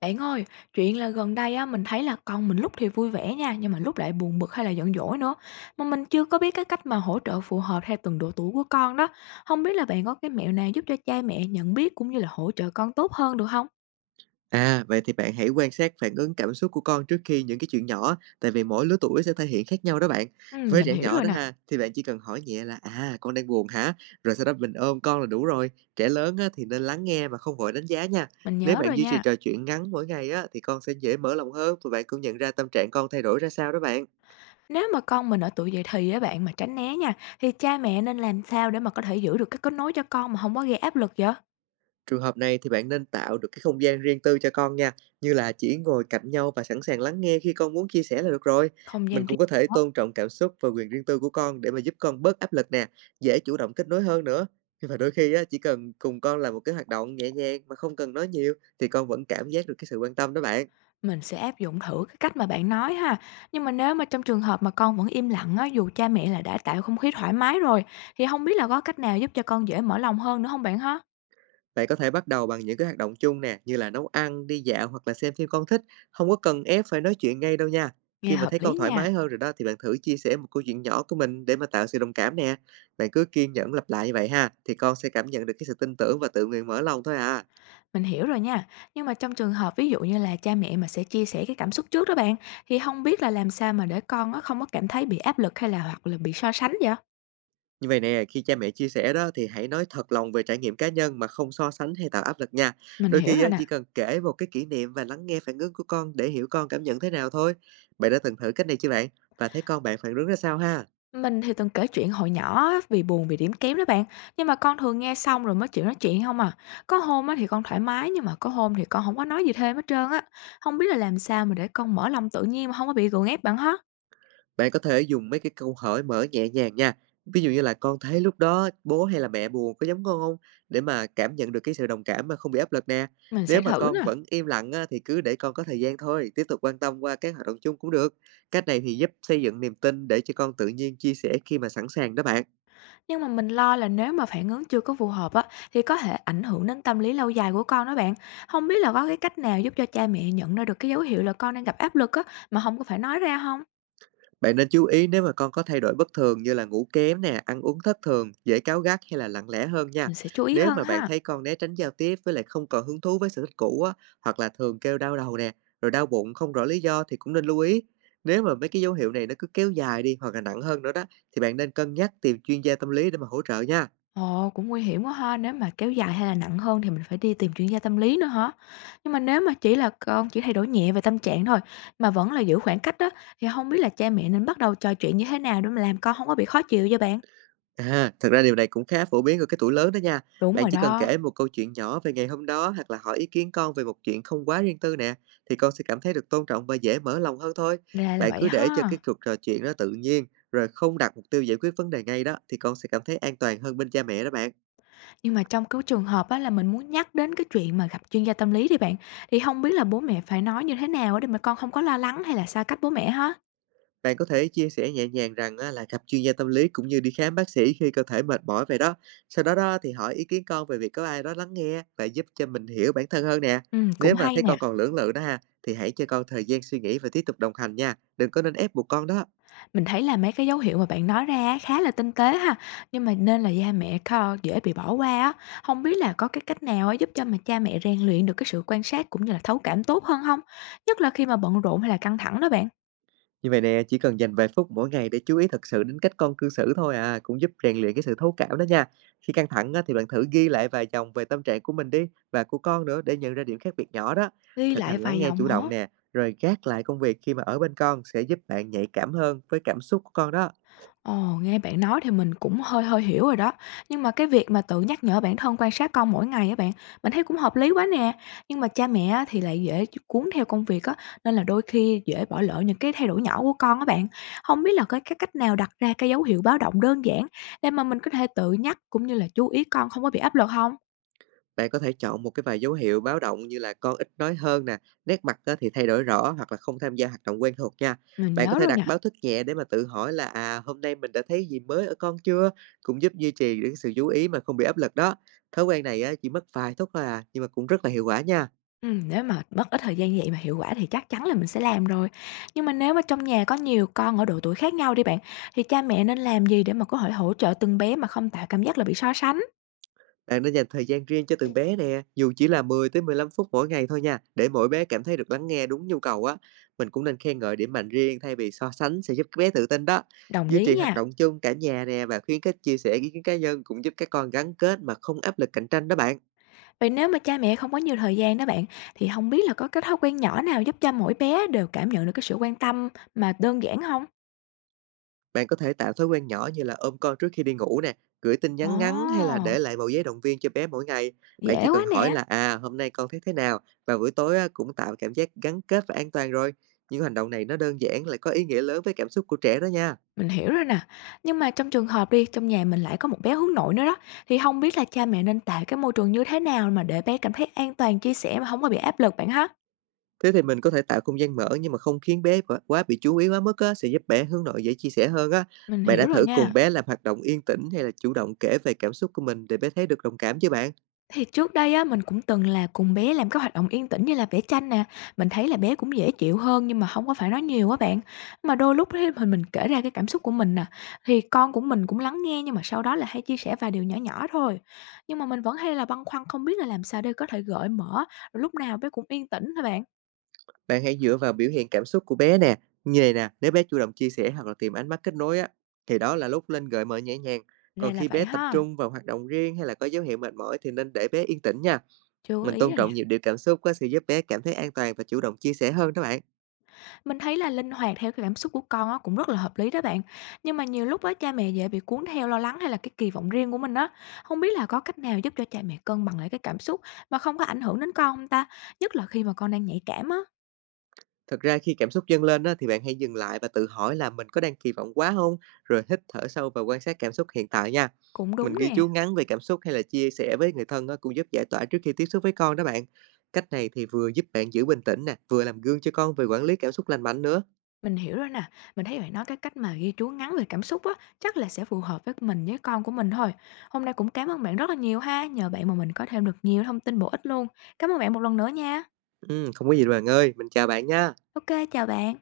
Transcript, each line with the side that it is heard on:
left: Bạn ơi, chuyện là gần đây á, mình thấy là con mình lúc thì vui vẻ nha, nhưng mà lúc lại buồn bực hay là giận dỗi nữa. Mà mình chưa có biết cái cách mà hỗ trợ phù hợp theo từng độ tuổi của con đó. Không biết là bạn có cái mẹo nào giúp cho cha mẹ nhận biết cũng như là hỗ trợ con tốt hơn được không?
right: À, vậy thì bạn hãy quan sát phản ứng cảm xúc của con trước khi những cái chuyện nhỏ, tại vì mỗi lứa tuổi sẽ thể hiện khác nhau đó bạn.
left: Ừ,
right: Với
left: mình
right: trẻ
left: hiểu
right: nhỏ
left: rồi
right: đó
left: nè,
right: ha, thì bạn chỉ cần hỏi nhẹ là à con đang buồn hả? Rồi sau đó mình ôm con là đủ rồi. Trẻ lớn á, thì nên lắng nghe mà không vội đánh giá nha.
left: mình
right: Nếu
left: nhớ
right: bạn
left: rồi
right: duy trì
left: nha.
right: trò chuyện ngắn mỗi ngày á, thì con sẽ dễ mở lòng hơn và bạn cũng nhận ra tâm trạng con thay đổi ra sao đó bạn.
left: Nếu mà con mình ở tuổi dậy thì á bạn mà tránh né nha, thì cha mẹ nên làm sao để mà có thể giữ được cái kết nối cho con mà không có gây áp lực vậy?
right: Trường hợp này thì bạn nên tạo được cái không gian riêng tư cho con nha, như là chỉ ngồi cạnh nhau và sẵn sàng lắng nghe khi con muốn chia sẻ là được rồi.
left: Không
right: Mình
left: gian
right: cũng có thể
left: riêng.
right: tôn trọng cảm xúc và quyền riêng tư của con để mà giúp con bớt áp lực nè, dễ chủ động kết nối hơn nữa. Và đôi khi á, chỉ cần cùng con làm một cái hoạt động nhẹ nhàng mà không cần nói nhiều thì con vẫn cảm giác được cái sự quan tâm đó bạn.
left: Mình sẽ áp dụng thử cái cách mà bạn nói ha. Nhưng mà nếu mà trong trường hợp mà con vẫn im lặng á, dù cha mẹ là đã tạo không khí thoải mái rồi, thì không biết là có cách nào giúp cho con dễ mở lòng hơn nữa không bạn ha?
right: Bạn có thể bắt đầu bằng những cái hoạt động chung nè, như là nấu ăn, đi dạo hoặc là xem phim con thích, không có cần ép phải nói chuyện ngay đâu nha.
left: Nghe
right: Khi mà
left: hợp
right: thấy
left: lý
right: con thoải
left: nha,
right: mái hơn rồi đó thì bạn thử chia sẻ một câu chuyện nhỏ của mình để mà tạo sự đồng cảm nè. Bạn cứ kiên nhẫn lặp lại như vậy ha, thì con sẽ cảm nhận được cái sự tin tưởng và tự nguyện mở lòng thôi à.
left: mình hiểu rồi nha. Nhưng mà trong trường hợp ví dụ như là cha mẹ mà sẽ chia sẻ cái cảm xúc trước đó bạn, thì không biết là làm sao mà để con á không có cảm thấy bị áp lực hay là hoặc là bị so sánh vậy?
right: Như vậy nè, khi cha mẹ chia sẻ đó thì hãy nói thật lòng về trải nghiệm cá nhân mà không so sánh hay tạo áp lực nha.
left: Mình
right: Đôi
left: hiểu
right: khi
left: rồi
right: á,
left: nè.
right: chỉ cần kể một cái kỷ niệm và lắng nghe phản ứng của con để hiểu con cảm nhận thế nào thôi. Bạn đã từng thử cách này chưa bạn? Và thấy con bạn phản ứng ra sao ha?
left: Mình thì từng kể chuyện hồi nhỏ á, vì buồn vì điểm kém đó bạn. Nhưng mà con thường nghe xong rồi mới chịu nói chuyện không à. Có hôm á thì con thoải mái nhưng mà có hôm thì con không có nói gì thêm hết trơn á. Không biết là làm sao mà để con mở lòng tự nhiên mà không có bị gượng ép bạn hết.
right: Bạn có thể dùng mấy cái câu hỏi mở nhẹ nhàng nha. Ví dụ như là con thấy lúc đó bố hay là mẹ buồn có giống con không? Để mà cảm nhận được cái sự đồng cảm mà không bị áp lực nè.
left: Mình
right: Nếu
left: sẽ
right: mà
left: thử
right: con
left: nè.
right: vẫn im lặng á, thì cứ để con có thời gian thôi, tiếp tục quan tâm qua các hoạt động chung cũng được. Cách này thì giúp xây dựng niềm tin để cho con tự nhiên chia sẻ khi mà sẵn sàng đó bạn.
left: Nhưng mà mình lo là nếu mà phản ứng chưa có phù hợp á, thì có thể ảnh hưởng đến tâm lý lâu dài của con đó bạn. Không biết là có cái cách nào giúp cho cha mẹ nhận ra được cái dấu hiệu là con đang gặp áp lực á, mà không có phải nói ra không?
right: Bạn nên chú ý nếu mà con có thay đổi bất thường như là ngủ kém nè, ăn uống thất thường, dễ cáu gắt hay là lặng lẽ hơn nha.
left: Mình sẽ chú ý
right: Nếu
left: hơn
right: mà bạn
left: ha.
right: thấy con né tránh giao tiếp với lại không còn hứng thú với sở thích cũ á, hoặc là thường kêu đau đầu nè, rồi đau bụng không rõ lý do thì cũng nên lưu ý. Nếu mà mấy cái dấu hiệu này nó cứ kéo dài đi hoặc là nặng hơn nữa đó thì bạn nên cân nhắc tìm chuyên gia tâm lý để mà hỗ trợ nha.
left: Ồ, cũng nguy hiểm quá ha, nếu mà kéo dài hay là nặng hơn thì mình phải đi tìm chuyên gia tâm lý nữa hả? Nhưng mà nếu mà chỉ là con chỉ thay đổi nhẹ về tâm trạng thôi, mà vẫn là giữ khoảng cách đó, thì không biết là cha mẹ nên bắt đầu trò chuyện như thế nào để mà làm con không có bị khó chịu cho bạn?
right: À, thật ra điều này cũng khá phổ biến ở cái tuổi lớn đó nha.
left: Đúng
right: Bạn
left: rồi
right: chỉ cần
left: đó,
right: kể một câu chuyện nhỏ về ngày hôm đó hoặc là hỏi ý kiến con về một chuyện không quá riêng tư nè, thì con sẽ cảm thấy được tôn trọng và dễ mở lòng hơn thôi.
left: ra là
right: Bạn
left: vậy
right: cứ để cho
left: ha.
right: cái cuộc trò chuyện nó tự nhiên, rồi không đặt mục tiêu giải quyết vấn đề ngay đó, thì con sẽ cảm thấy an toàn hơn bên cha mẹ đó bạn.
left: Nhưng mà trong cái trường hợp á là mình muốn nhắc đến cái chuyện mà gặp chuyên gia tâm lý thì bạn, thì không biết là bố mẹ phải nói như thế nào á để mà con không có lo lắng hay là xa cách bố mẹ ha?
right: Bạn có thể chia sẻ nhẹ nhàng rằng á, là gặp chuyên gia tâm lý cũng như đi khám bác sĩ khi cơ thể mệt mỏi vậy đó. Sau đó đó thì hỏi ý kiến con về việc có ai đó lắng nghe và giúp cho mình hiểu bản thân hơn nè.
left: Ừ, cũng
right: Nếu mà
left: hay
right: thấy
left: nè.
right: con còn lưỡng lự đó ha, thì hãy cho con thời gian suy nghĩ và tiếp tục đồng hành nha. Đừng có nên ép buộc con đó.
left: Mình thấy là mấy cái dấu hiệu mà bạn nói ra á khá là tinh tế ha, nhưng mà nên là da mẹ kho dễ bị bỏ qua á. Không biết là có cái cách nào á giúp cho mà cha mẹ rèn luyện được cái sự quan sát cũng như là thấu cảm tốt hơn không? Nhất là khi mà bận rộn hay là căng thẳng đó bạn?
right: Như vậy nè, chỉ cần dành vài phút mỗi ngày để chú ý thật sự đến cách con cư xử thôi à, cũng giúp rèn luyện cái sự thấu cảm đó nha. Khi căng thẳng á, thì bạn thử ghi lại vài dòng về tâm trạng của mình đi, và của con nữa để nhận ra điểm khác biệt nhỏ đó.
left: Ghi
right: Thực
left: lại
right: hành lắng
left: vài
right: nghe
left: dòng
right: chủ động
left: hả?
right: nè, rồi gác lại công việc khi mà ở bên con sẽ giúp bạn nhạy cảm hơn với cảm xúc của con đó.
left: Ồ, nghe bạn nói thì mình cũng hơi hơi hiểu rồi đó. Nhưng mà cái việc mà tự nhắc nhở bản thân quan sát con mỗi ngày á bạn, mình thấy cũng hợp lý quá nè. Nhưng mà cha mẹ á thì lại dễ cuốn theo công việc á, nên là đôi khi dễ bỏ lỡ những cái thay đổi nhỏ của con á bạn. Không biết là cái cách nào đặt ra cái dấu hiệu báo động đơn giản để mà mình có thể tự nhắc cũng như là chú ý con không có bị áp lực không?
right: Bạn có thể chọn một cái vài dấu hiệu báo động như là con ít nói hơn nè, nét mặt á thì thay đổi rõ hoặc là không tham gia hoạt động quen thuộc nha.
left: Mình
right: Bạn có
left: nhớ
right: thể
left: rồi nè.
right: đặt báo thức nhẹ để mà tự hỏi là à hôm nay mình đã thấy gì mới ở con chưa, cũng giúp duy trì được cái sự chú ý mà không bị áp lực đó. Thói quen này á, chỉ mất vài phút thôi à, nhưng mà cũng rất là hiệu quả nha.
left: Nếu mà mất ít thời gian như vậy mà hiệu quả thì chắc chắn là mình sẽ làm rồi. Nhưng mà nếu mà trong nhà có nhiều con ở độ tuổi khác nhau đi bạn, thì cha mẹ nên làm gì để mà có thể hỗ trợ từng bé mà không tạo cảm giác là bị so sánh?
right: Bạn nên dành thời gian riêng cho từng bé nè, dù chỉ là 10 tới 15 phút mỗi ngày thôi nha, để mỗi bé cảm thấy được lắng nghe đúng nhu cầu á. Mình cũng nên khen ngợi điểm mạnh riêng thay vì so sánh sẽ giúp các bé tự tin đó.
left: Đồng
right: Duy
left: ý
right: trì hoạt
left: nha.
right: động chung cả nhà nè và khuyến khích chia sẻ ý kiến cá nhân cũng giúp các con gắn kết mà không áp lực cạnh tranh đó bạn.
left: Vậy nếu mà cha mẹ không có nhiều thời gian đó bạn, thì không biết là có cái thói quen nhỏ nào giúp cho mỗi bé đều cảm nhận được cái sự quan tâm mà đơn giản không?
right: Bạn có thể tạo thói quen nhỏ như là ôm con trước khi đi ngủ nè, gửi tin nhắn ngắn hay là để
left: Ồ,
right: lại một giấy động viên cho bé mỗi ngày. Bạn
left: dễ
right: chỉ
left: quá
right: cần hỏi
left: nè.
right: là à hôm nay con thấy thế nào và buổi tối á, cũng tạo cảm giác gắn kết và an toàn rồi. Những hành động này nó đơn giản lại có ý nghĩa lớn với cảm xúc của trẻ đó nha.
left: Mình hiểu rồi nè. Nhưng mà trong trường hợp đi, trong nhà mình lại có một bé hướng nội nữa đó, thì không biết là cha mẹ nên tạo cái môi trường như thế nào mà để bé cảm thấy an toàn chia sẻ mà không có bị áp lực bạn ha?
right: Thế thì mình có thể tạo không gian mở nhưng mà không khiến bé quá quá bị chú ý quá mức á, sẽ giúp bé hướng nội dễ chia sẻ hơn á.
left: Mình
right: Bạn đã
left: hiểu rồi
right: thử
left: nha.
right: cùng bé làm hoạt động yên tĩnh hay là chủ động kể về cảm xúc của mình để bé thấy được đồng cảm chứ bạn?
left: Thì trước đây á, mình cũng từng là cùng bé làm các hoạt động yên tĩnh như là vẽ tranh nè, mình thấy là bé cũng dễ chịu hơn nhưng mà không có phải nói nhiều á bạn. Mà đôi lúc thì mình kể ra cái cảm xúc của mình nè, thì con của mình cũng lắng nghe nhưng mà sau đó là hay chia sẻ vài điều nhỏ nhỏ thôi. Nhưng mà mình vẫn hay là băn khoăn không biết là làm sao để có thể gợi mở, rồi lúc nào bé cũng yên tĩnh thôi bạn?
right: Bạn hãy dựa vào biểu hiện cảm xúc của bé nè, như này nè, nếu bé chủ động chia sẻ hoặc là tìm ánh mắt kết nối á, thì đó là lúc nên gợi mở nhẹ nhàng.
left: Ra
right: Còn
left: là
right: khi
left: vậy
right: bé tập
left: ha,
right: trung vào hoạt động riêng hay là có dấu hiệu mệt mỏi thì nên để bé yên tĩnh nha.
left: chưa có
right: Mình
left: ý
right: tôn
left: rồi nè.
right: trọng nhịp điệu cảm xúc có sự giúp bé cảm thấy an toàn và chủ động chia sẻ hơn đó bạn.
left: Mình thấy là linh hoạt theo cái cảm xúc của con á, cũng rất là hợp lý đó bạn. Nhưng mà nhiều lúc á, cha mẹ dễ bị cuốn theo lo lắng hay là cái kỳ vọng riêng của mình á. Không biết là có cách nào giúp cho cha mẹ cân bằng lại cái cảm xúc mà không có ảnh hưởng đến con không ta? Nhất là khi mà con đang nhạy cảm á.
right: Thực ra khi cảm xúc dâng lên á, thì bạn hãy dừng lại và tự hỏi là mình có đang kỳ vọng quá không? Rồi hít thở sâu và quan sát cảm xúc hiện tại nha.
left: Cũng đúng
right: Mình ghi
left: nè,
right: chú ngắn về cảm xúc hay là chia sẻ với người thân á, cũng giúp giải tỏa trước khi tiếp xúc với con đó bạn. Cách này thì vừa giúp bạn giữ bình tĩnh nè, vừa làm gương cho con về quản lý cảm xúc lành mạnh nữa.
left: mình hiểu rồi nè. Mình thấy bạn nói cái cách mà ghi chú ngắn về cảm xúc á, chắc là sẽ phù hợp với mình với con của mình thôi. Hôm nay cũng cảm ơn bạn rất là nhiều ha. Nhờ bạn mà mình có thêm được nhiều thông tin bổ ích luôn. Cảm ơn bạn một lần nữa nha.
right: Ừ, không có gì đâu bạn ơi, mình chào bạn nha.
left: Ok, chào bạn.